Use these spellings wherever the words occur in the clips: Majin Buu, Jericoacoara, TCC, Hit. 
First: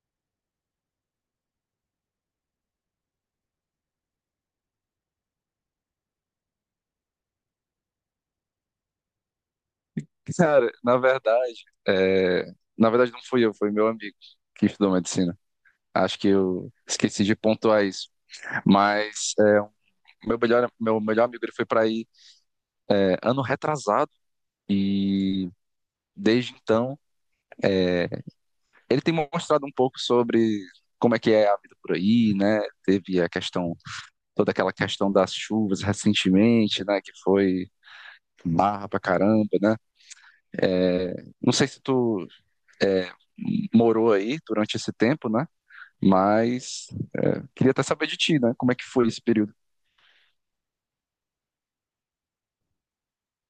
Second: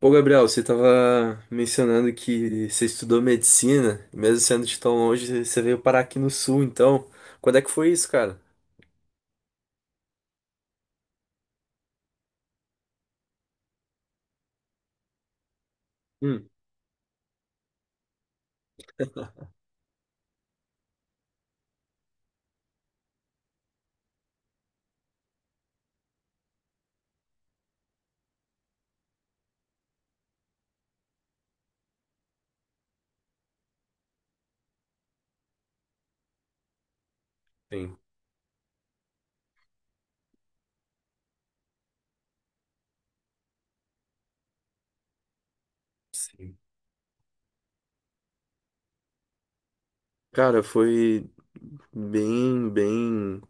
Ô, Gabriel, você estava mencionando que você estudou medicina, mesmo sendo de tão longe, você veio parar aqui no sul, então. Quando é que foi isso, cara? Cara, é, na verdade, não fui eu, foi meu amigo que estudou medicina. Acho que Hum. eu esqueci de pontuar isso. Mas meu melhor amigo ele foi para aí, ano retrasado, e desde então, eh, ele tem mostrado um pouco sobre como é que é a vida por aí, né? Teve toda aquela questão das chuvas recentemente, né? Que foi Sim, barra pra caramba, né? É, não sei se tu é, morou aí durante esse tempo, né? sim. Mas queria até saber de ti, né? Como é que foi esse período? Cara, foi bem, bem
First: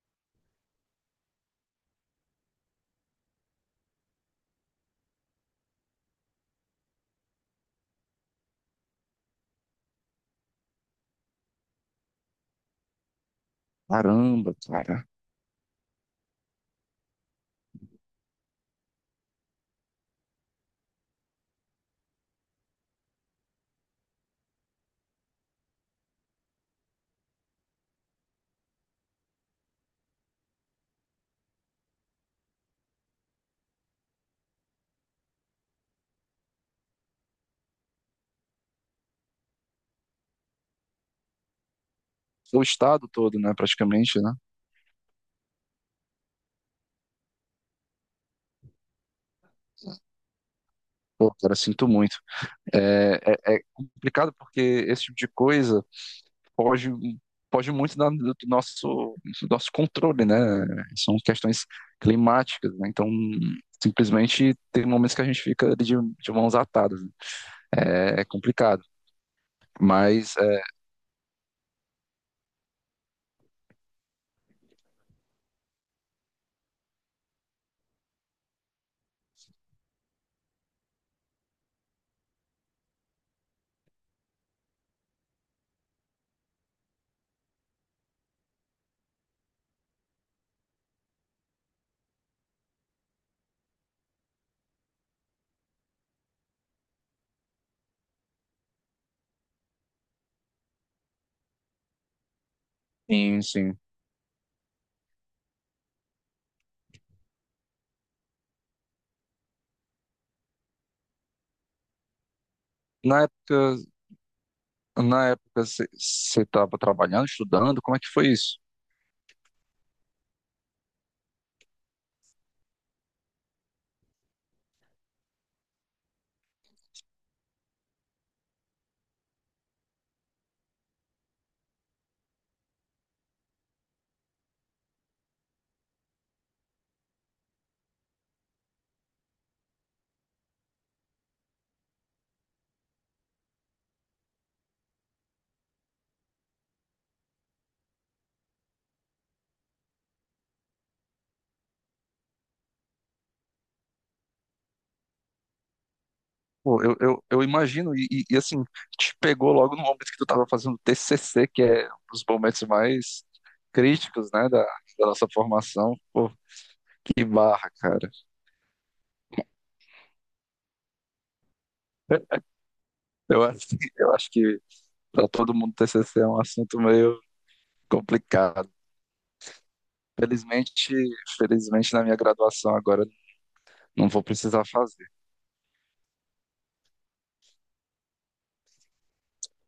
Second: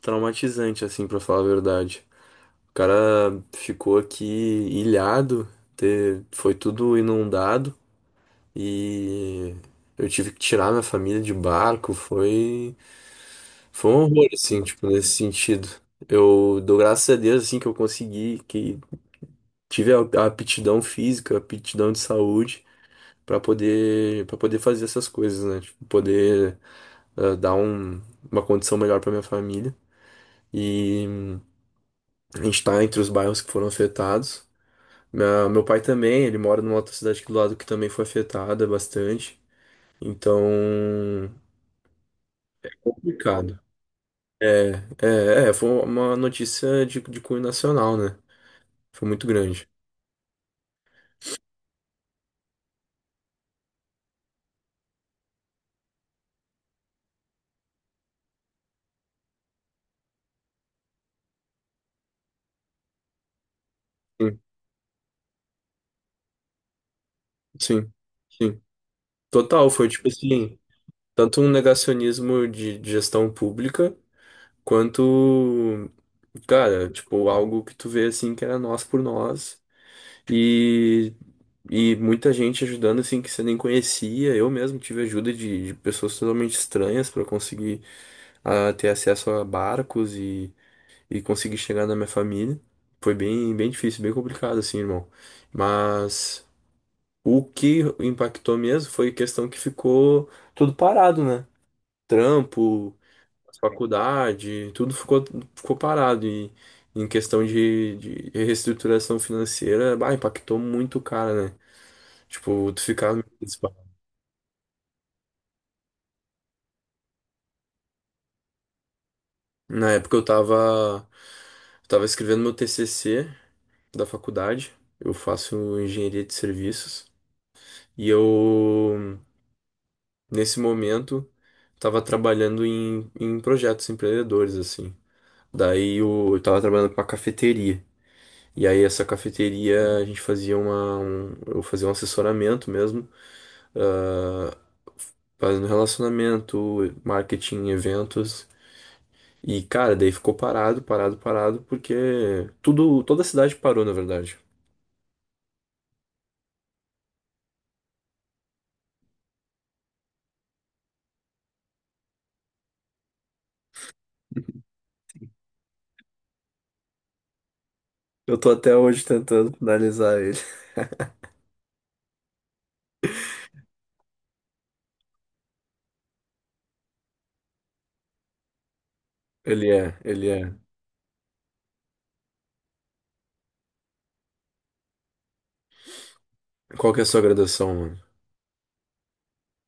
traumatizante, assim, pra falar a verdade. O cara ficou aqui ilhado, foi tudo inundado e eu tive que tirar minha família de barco, foi. Foi um horror, Caramba, assim, tipo, cara. nesse sentido. Eu dou graças a Deus, assim, que eu consegui, que tive a aptidão física, a aptidão de saúde para poder fazer essas coisas, né? Tipo, poder dar uma condição melhor para minha família. E a gente tá entre os bairros que foram afetados. Meu pai também, ele mora numa outra cidade aqui do lado que também foi afetada bastante. Então, Foi o estado todo, né? complicado. Praticamente, né? É, é, foi uma notícia de cunho nacional, né? Foi muito grande. Pô, cara, sinto muito. É, é complicado porque esse tipo de coisa foge, foge muito do nosso controle, né? São questões climáticas, né? Então, Sim, simplesmente tem momentos que a gente fica de mãos atadas, né? sim, É sim. complicado. Total, foi tipo Mas, assim, tanto um negacionismo de gestão pública, quanto, cara, tipo, algo que tu vê assim que era nós por nós. E, e muita gente ajudando assim que você nem conhecia. Eu mesmo tive ajuda de pessoas totalmente estranhas para conseguir ter acesso a barcos e conseguir chegar na minha família. Foi bem, bem difícil, bem complicado assim, irmão. Mas. O que impactou mesmo foi questão que ficou tudo parado, né? Trampo, sim, sim. faculdade, tudo ficou parado. E em questão de reestruturação financeira, bah, impactou muito o cara, né? Tipo, tu Na ficava. época Na época você estava trabalhando, estudando, como é que foi isso? Na época eu tava escrevendo meu TCC da faculdade. Eu faço engenharia de serviços. E eu, nesse momento, tava trabalhando em projetos empreendedores, assim. Daí eu tava trabalhando com a cafeteria. E aí essa cafeteria a gente fazia eu fazia um assessoramento mesmo, ah, fazendo relacionamento, marketing, eventos. E cara, daí ficou parado, parado, parado, porque tudo, toda a cidade parou, na verdade. Pô, eu imagino, assim, te pegou logo no momento que tu estava fazendo TCC, que é um dos momentos mais críticos, né, da nossa formação. Pô, que barra, cara. Eu tô até hoje tentando finalizar ele. Eu, acho que para todo mundo TCC é um assunto meio complicado. Ele é, ele é. Felizmente, felizmente, na minha graduação agora não vou precisar fazer. Qual que é a sua graduação, mano?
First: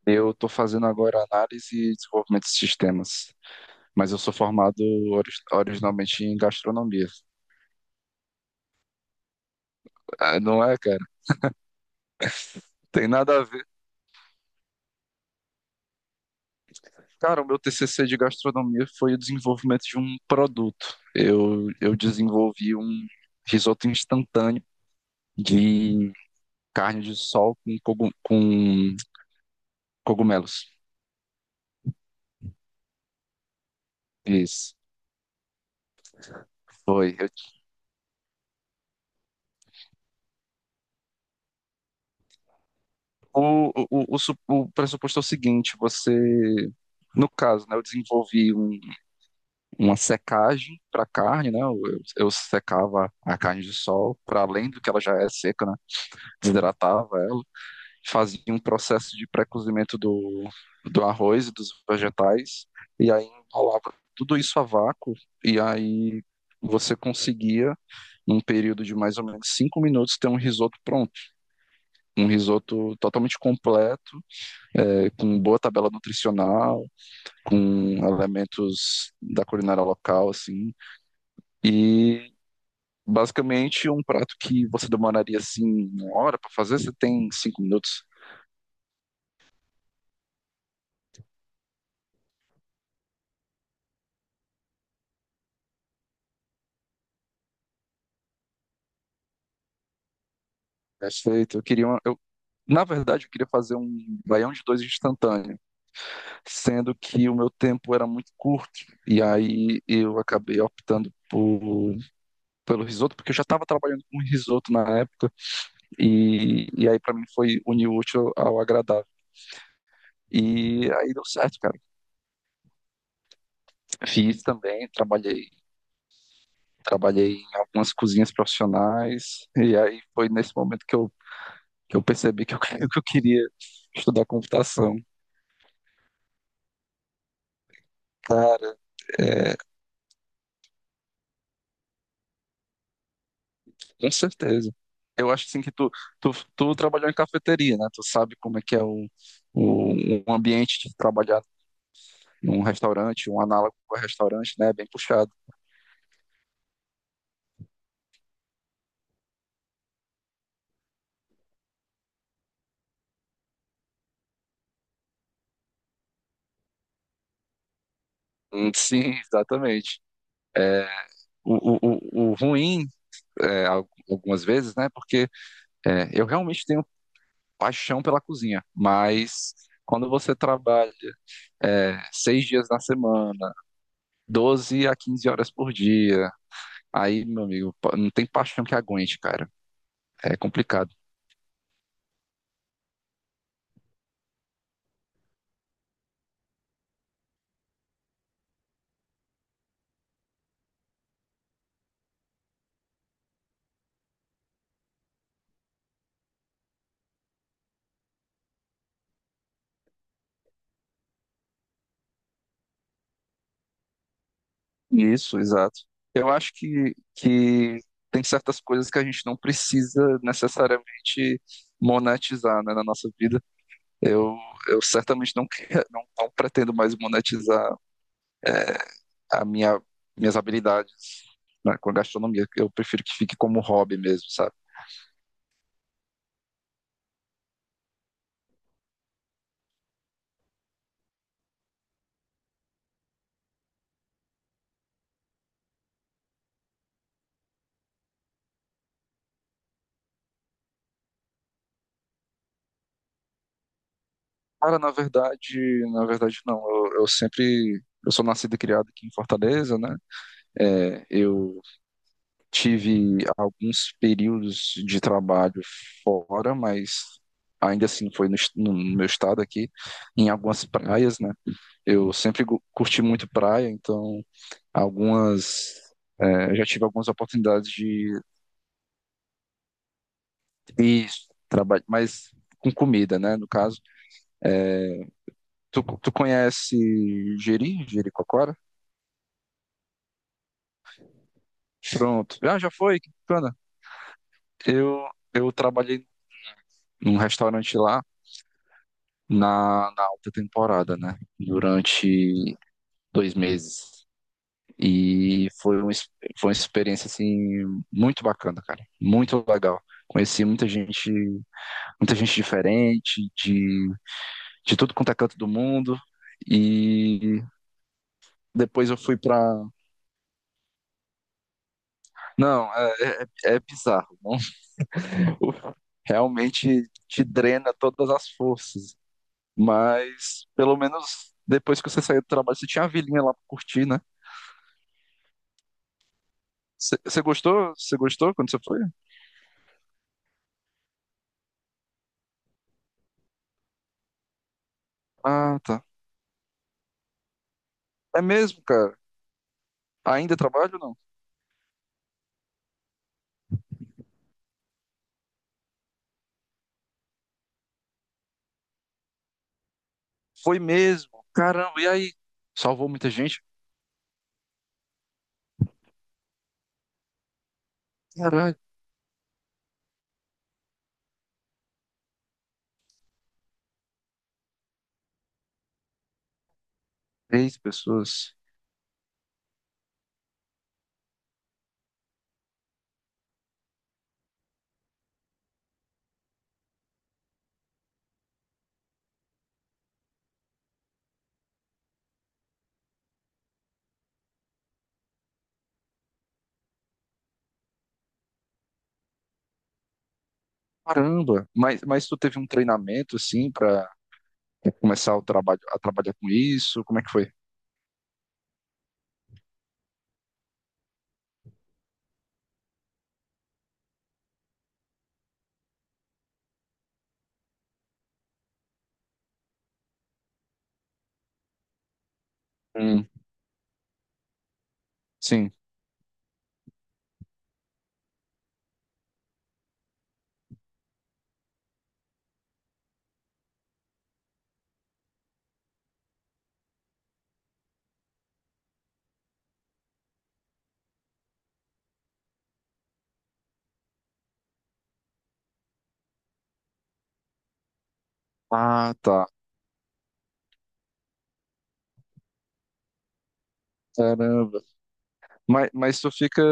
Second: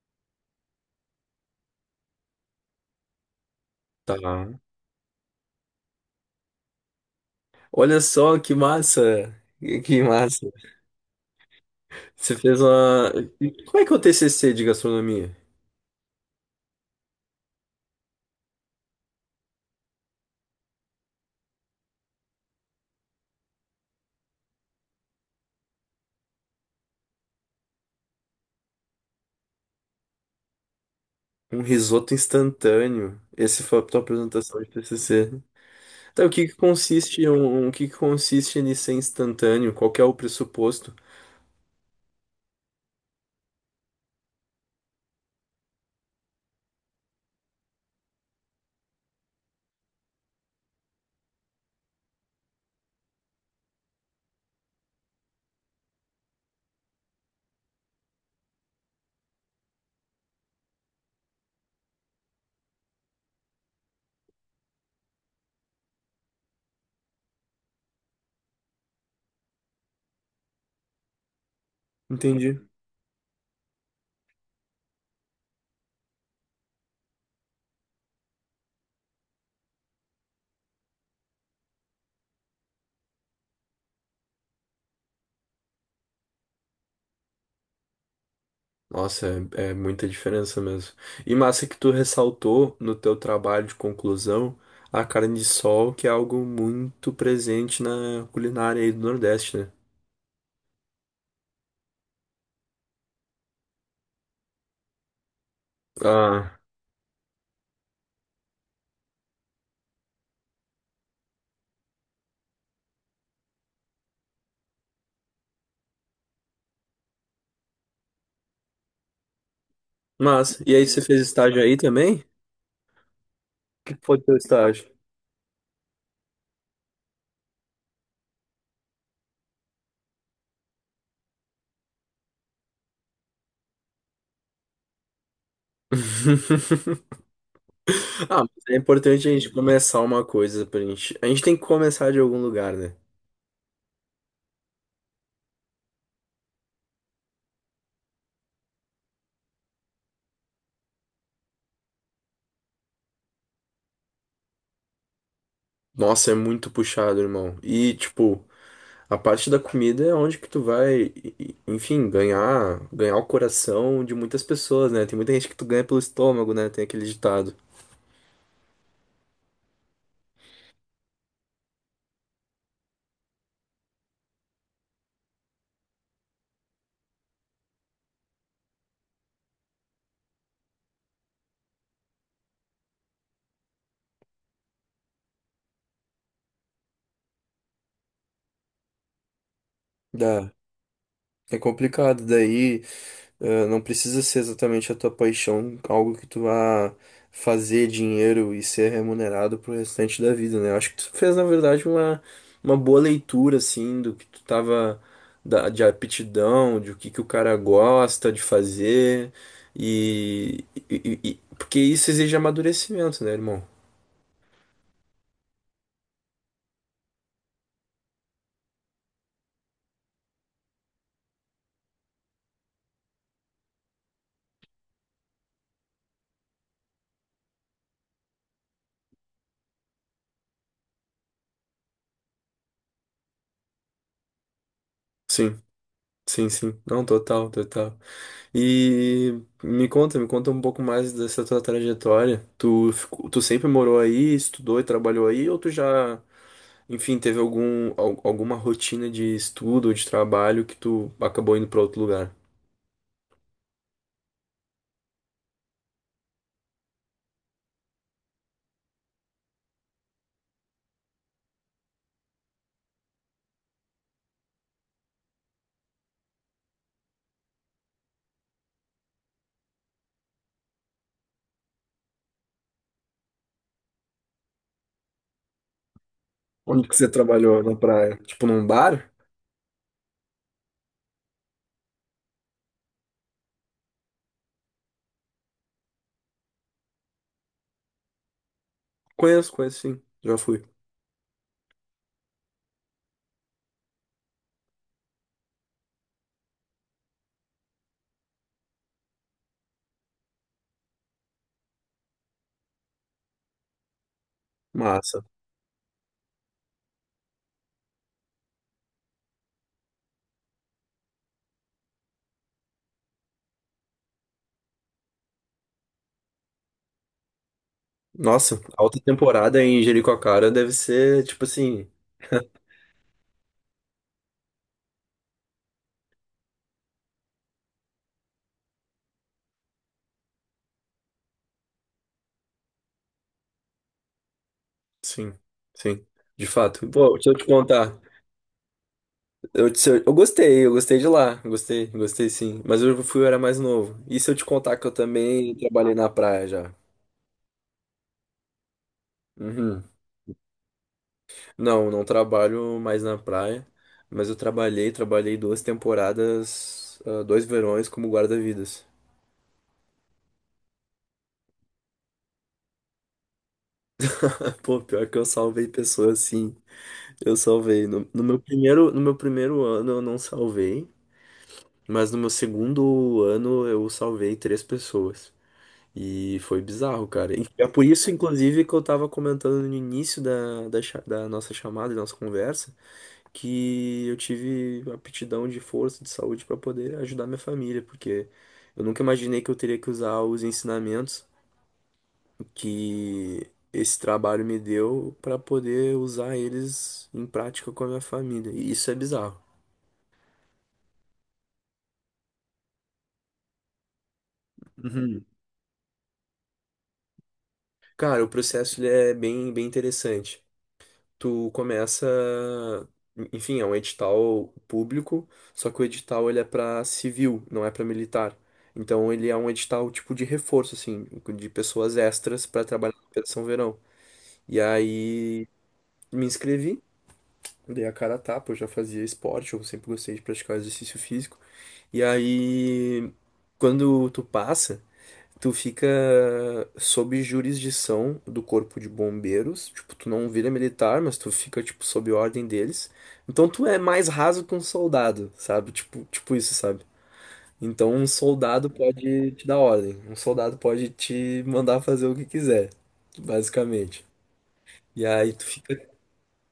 Eu estou fazendo agora análise e desenvolvimento de sistemas. Mas eu sou Tá. formado originalmente em gastronomia. Olha só que massa! Que Ah, massa! não é, cara? Você fez Tem uma. nada a ver. Como é que é o TCC de gastronomia? Cara, o meu TCC de gastronomia foi o desenvolvimento de um produto. Eu desenvolvi um risoto instantâneo de carne de sol com cogumelos. Um risoto instantâneo. Esse foi a tua apresentação de Isso, TCC. Tá, o que que foi. consiste o que que consiste ele ser instantâneo? Qual que é o pressuposto? o, o, o pressuposto é o seguinte, você. No caso, né, eu desenvolvi uma secagem para carne, né? Eu secava a carne de sol, para além do que ela já é seca, né? Desidratava ela, fazia um processo de pré-cozimento do arroz e dos vegetais, e aí enrolava tudo isso a vácuo, e aí você conseguia, num período de mais ou menos 5 minutos, ter um risoto pronto. Um Entendi. risoto totalmente completo, com boa tabela nutricional, com elementos da culinária local, assim. E basicamente, um prato que você demoraria assim uma hora para fazer, você tem 5 minutos. Nossa, é muita diferença mesmo. E massa que tu ressaltou no teu trabalho de conclusão a carne de sol, que é algo muito presente na culinária aí do Nordeste, né? Perfeito. Eu, na verdade, eu queria fazer um baião de dois instantâneo, Ah, sendo que o meu tempo era muito curto e aí eu acabei optando pelo risoto, porque eu já estava trabalhando com risoto na época e aí para mim foi unir o útil ao agradável. massa. E aí E você aí fez deu certo, estágio aí cara. também? O que que foi teu Fiz também, estágio? trabalhei em algumas cozinhas profissionais e aí foi nesse momento que eu percebi que eu queria estudar computação. Ah, mas é Cara, importante a gente é, começar uma coisa pra gente. A gente tem que começar de algum lugar, né? com certeza. Eu acho assim que tu trabalhou em cafeteria, né? Tu sabe como é que é o, o ambiente de trabalhar num restaurante, um análogo a restaurante, né? É bem puxado. Nossa, é muito puxado, irmão. E, tipo, a parte da comida é onde que tu vai, enfim, ganhar, ganhar o coração de muitas pessoas, né? Tem muita gente que tu ganha pelo estômago, né? Tem aquele ditado. Sim, exatamente. O ruim é, algumas vezes, né? Porque eu realmente tenho paixão pela cozinha, mas quando você trabalha 6 dias na semana, 12 a 15 horas por dia. Aí, meu amigo, não tem paixão que aguente, cara. É Dá. complicado. É complicado daí. Não precisa ser exatamente a tua paixão, algo que tu vá fazer dinheiro e ser remunerado pro restante da vida, né? Eu acho que tu fez, na verdade, uma boa leitura, assim, do que tu tava, da, de aptidão, de o que que o cara gosta de fazer, e, porque isso exige amadurecimento, né, irmão? Isso, exato. Eu acho que tem certas coisas que a gente não precisa necessariamente monetizar, né, na nossa vida. Eu, eu certamente não quero, não pretendo mais monetizar a minha, minhas habilidades, né, com a gastronomia. Eu prefiro que fique como hobby mesmo, sabe? Sim, sim, sim. Não, total, total. E me conta um pouco mais dessa tua trajetória. Tu, tu sempre morou aí, estudou e trabalhou aí, ou tu já, enfim, teve algum, alguma rotina de estudo ou de trabalho que tu acabou indo pra outro lugar? Cara, na verdade não. Eu sou nascido e criado aqui em Fortaleza, né? Eu tive alguns períodos de trabalho fora, mas ainda assim foi no meu estado aqui, em algumas praias, né? Eu sempre curti muito praia, então algumas, eu já tive Onde que você algumas trabalhou oportunidades na de praia? Tipo num bar? ir trabalhar, mas com comida, né? No caso, tu conhece Jericoacoara? Conheço, conheço sim, já fui. Pronto. Ah, já foi? Que bacana. Eu, eu trabalhei num restaurante lá na alta temporada, né? Durante 2 meses. Massa. E foi uma experiência, assim, muito bacana, cara. Muito legal. Conheci muita gente diferente, de tudo quanto é canto do mundo. E Nossa, a depois eu alta fui temporada pra. em Jericoacoara deve ser, tipo assim, Não, é bizarro. Não? Realmente te drena todas as forças. Mas pelo menos depois que você saiu do trabalho, você tinha a vilinha lá pra curtir, né? sim, sim, de fato. Pô, Você deixa eu te gostou? Você contar. gostou quando você foi? Eu, te- eu gostei de lá. Gostei, gostei sim. Mas eu fui, eu era mais novo. E se eu te contar que eu também Ah, tá. trabalhei na praia já? É mesmo, cara. Uhum. Ainda trabalho ou não? Não, não trabalho mais na praia. Mas eu trabalhei duas temporadas, dois verões como guarda-vidas. Foi mesmo. Caramba, e aí? Salvou muita gente? Pô, pior que eu salvei pessoas, sim. Eu salvei. No, no meu Caralho, primeiro, no meu primeiro ano eu não salvei. Mas no meu segundo ano eu salvei três pessoas. E foi bizarro, cara. E três é por isso, pessoas. inclusive, que eu tava comentando no início da nossa chamada, da nossa conversa, que eu tive aptidão de força, de saúde para poder ajudar minha família, porque eu nunca imaginei que eu teria que usar os ensinamentos que esse trabalho me deu para poder usar eles em prática com a minha família. E isso é bizarro. Caramba. Mas tu teve um treinamento, assim, pra começar o Uhum. trabalho, a trabalhar com isso? Como é que foi? Cara, o processo ele é bem, bem interessante. Tu começa, enfim, é um edital público, só que o edital ele é para civil, não é para militar. Então ele é um edital tipo de reforço assim, de pessoas extras para trabalhar na Hum, Operação Verão. E aí sim. me inscrevi, dei a cara a tapa, eu já fazia esporte, eu sempre gostei de praticar exercício físico. E aí quando tu passa. Tu fica sob jurisdição do corpo de bombeiros, tipo, tu não vira militar, mas tu fica, tipo, sob ordem deles. Então tu é mais raso que um soldado, sabe? Tipo isso, sabe? Então um soldado Ah, tá. pode te dar ordem, um soldado pode te mandar fazer o que quiser, basicamente. Caramba. E aí tu Mas, fica mas tu fica.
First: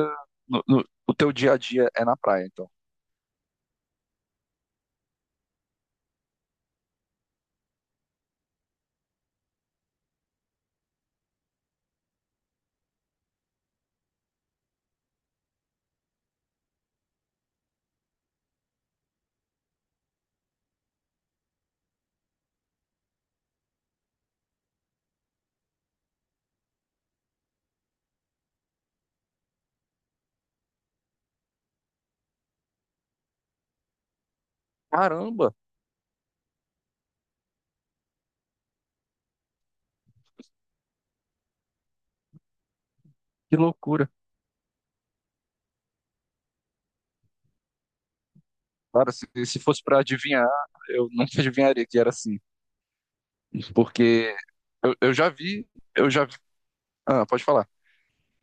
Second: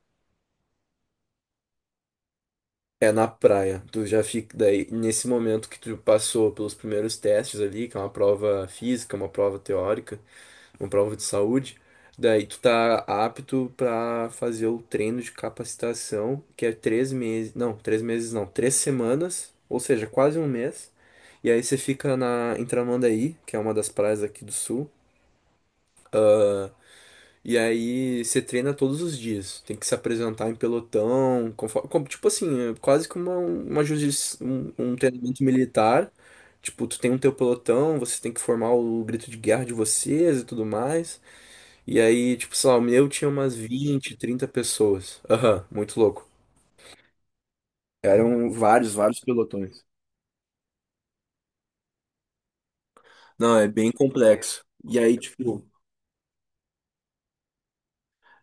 O teu dia a dia é na praia, então. é na praia, tu já fica daí nesse momento que tu passou pelos primeiros testes ali, que é uma prova física, uma prova teórica, uma prova de saúde, daí tu tá apto pra fazer o treino de capacitação, que é 3 meses, não, 3 meses não, 3 semanas, ou seja, quase um mês. E aí você fica em Tramandaí, que é uma das praias aqui do sul. Ah, e aí você treina todos os dias. Tem que se apresentar em pelotão, conforme, tipo assim, é quase que um treinamento Caramba, militar. Tipo, tu tem um teu pelotão, você tem que formar o grito de guerra de vocês e tudo mais. E aí, tipo, sei lá, o meu tinha umas que loucura. 20 30 pessoas. Aham, muito louco. Eram vários, Cara, vários se fosse pelotões. pra adivinhar, eu nunca adivinharia que era assim. Não, é bem Porque complexo. Eu, E eu aí, já tipo, vi, eu já vi. Ah, pode falar.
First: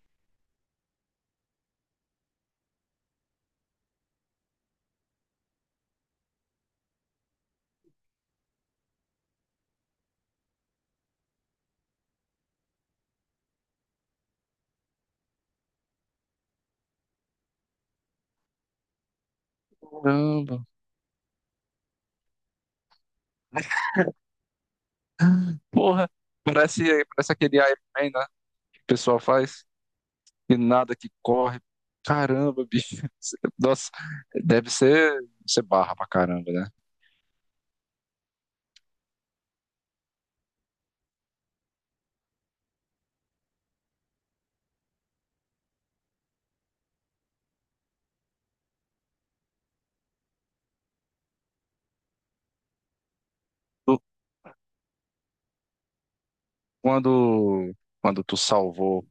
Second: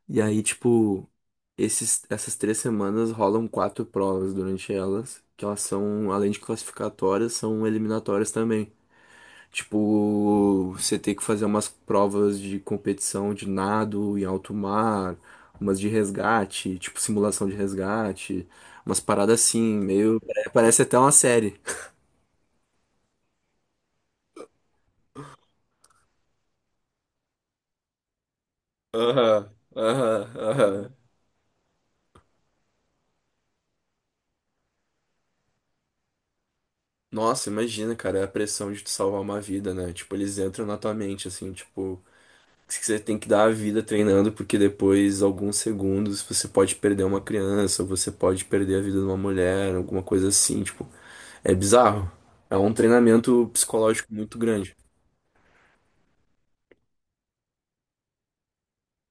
e aí, tipo, esses, essas 3 semanas rolam quatro provas durante elas, que elas são, além de classificatórias, são eliminatórias também. Tipo, você ter que fazer umas provas de competição de nado em alto mar, umas de resgate, tipo simulação de resgate, umas paradas assim, meio, Caramba, parece até uma série. porra. Parece, parece aquele Iron Man, né? Que o pessoal Aham, faz aham, e aham. nada que corre. Caramba, bicho. Nossa, deve ser barra pra caramba, né? Nossa, imagina, cara, a pressão de tu salvar uma vida, né? Tipo, eles entram na tua mente, assim, tipo, que você tem que dar a vida treinando, porque depois, alguns segundos, você pode perder uma criança, ou você pode perder a vida de uma mulher, alguma coisa assim, tipo. É bizarro. É um treinamento Tu- psicológico muito grande. Quando, quando tu salvou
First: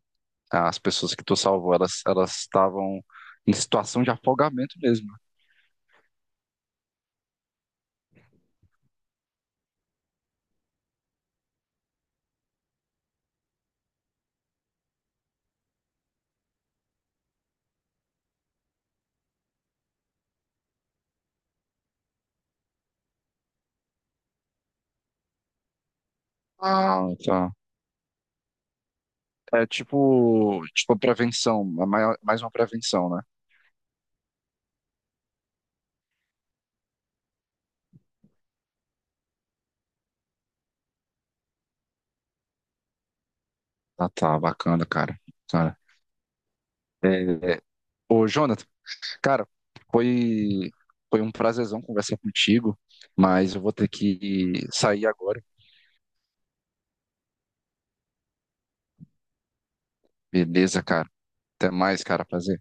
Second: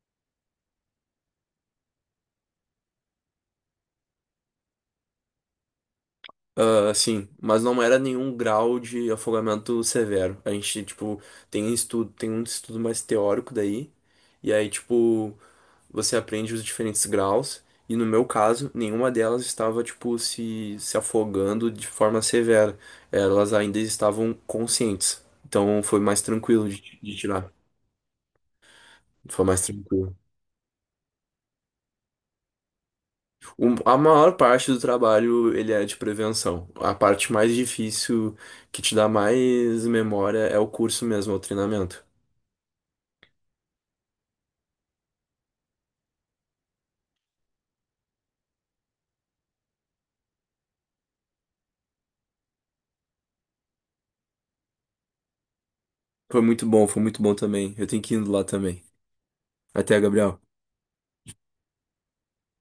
as pessoas que tu salvou, elas estavam em situação de afogamento mesmo. Ah, sim, mas não era nenhum grau de afogamento severo. A gente, tipo, tem estudo, tem um estudo mais teórico daí, e aí, tipo, você aprende os diferentes graus, e no meu caso, nenhuma delas estava, tipo, se afogando de forma severa. Elas ainda estavam conscientes. Então foi mais tranquilo de, Ah, de tirar. tá. Foi mais É tranquilo. tipo prevenção, mais uma prevenção, né? A maior parte do trabalho ele é de prevenção. A parte mais difícil que te dá mais memória é o curso mesmo, é o treinamento. Ah, tá, bacana, cara. Cara, é, ô, Jonas. Cara, foi, foi um prazerzão conversar contigo, mas eu vou ter que sair agora. Foi muito bom também. Eu tenho que ir indo lá também. Até, Gabriel. Beleza, cara. Até mais, cara. Prazer.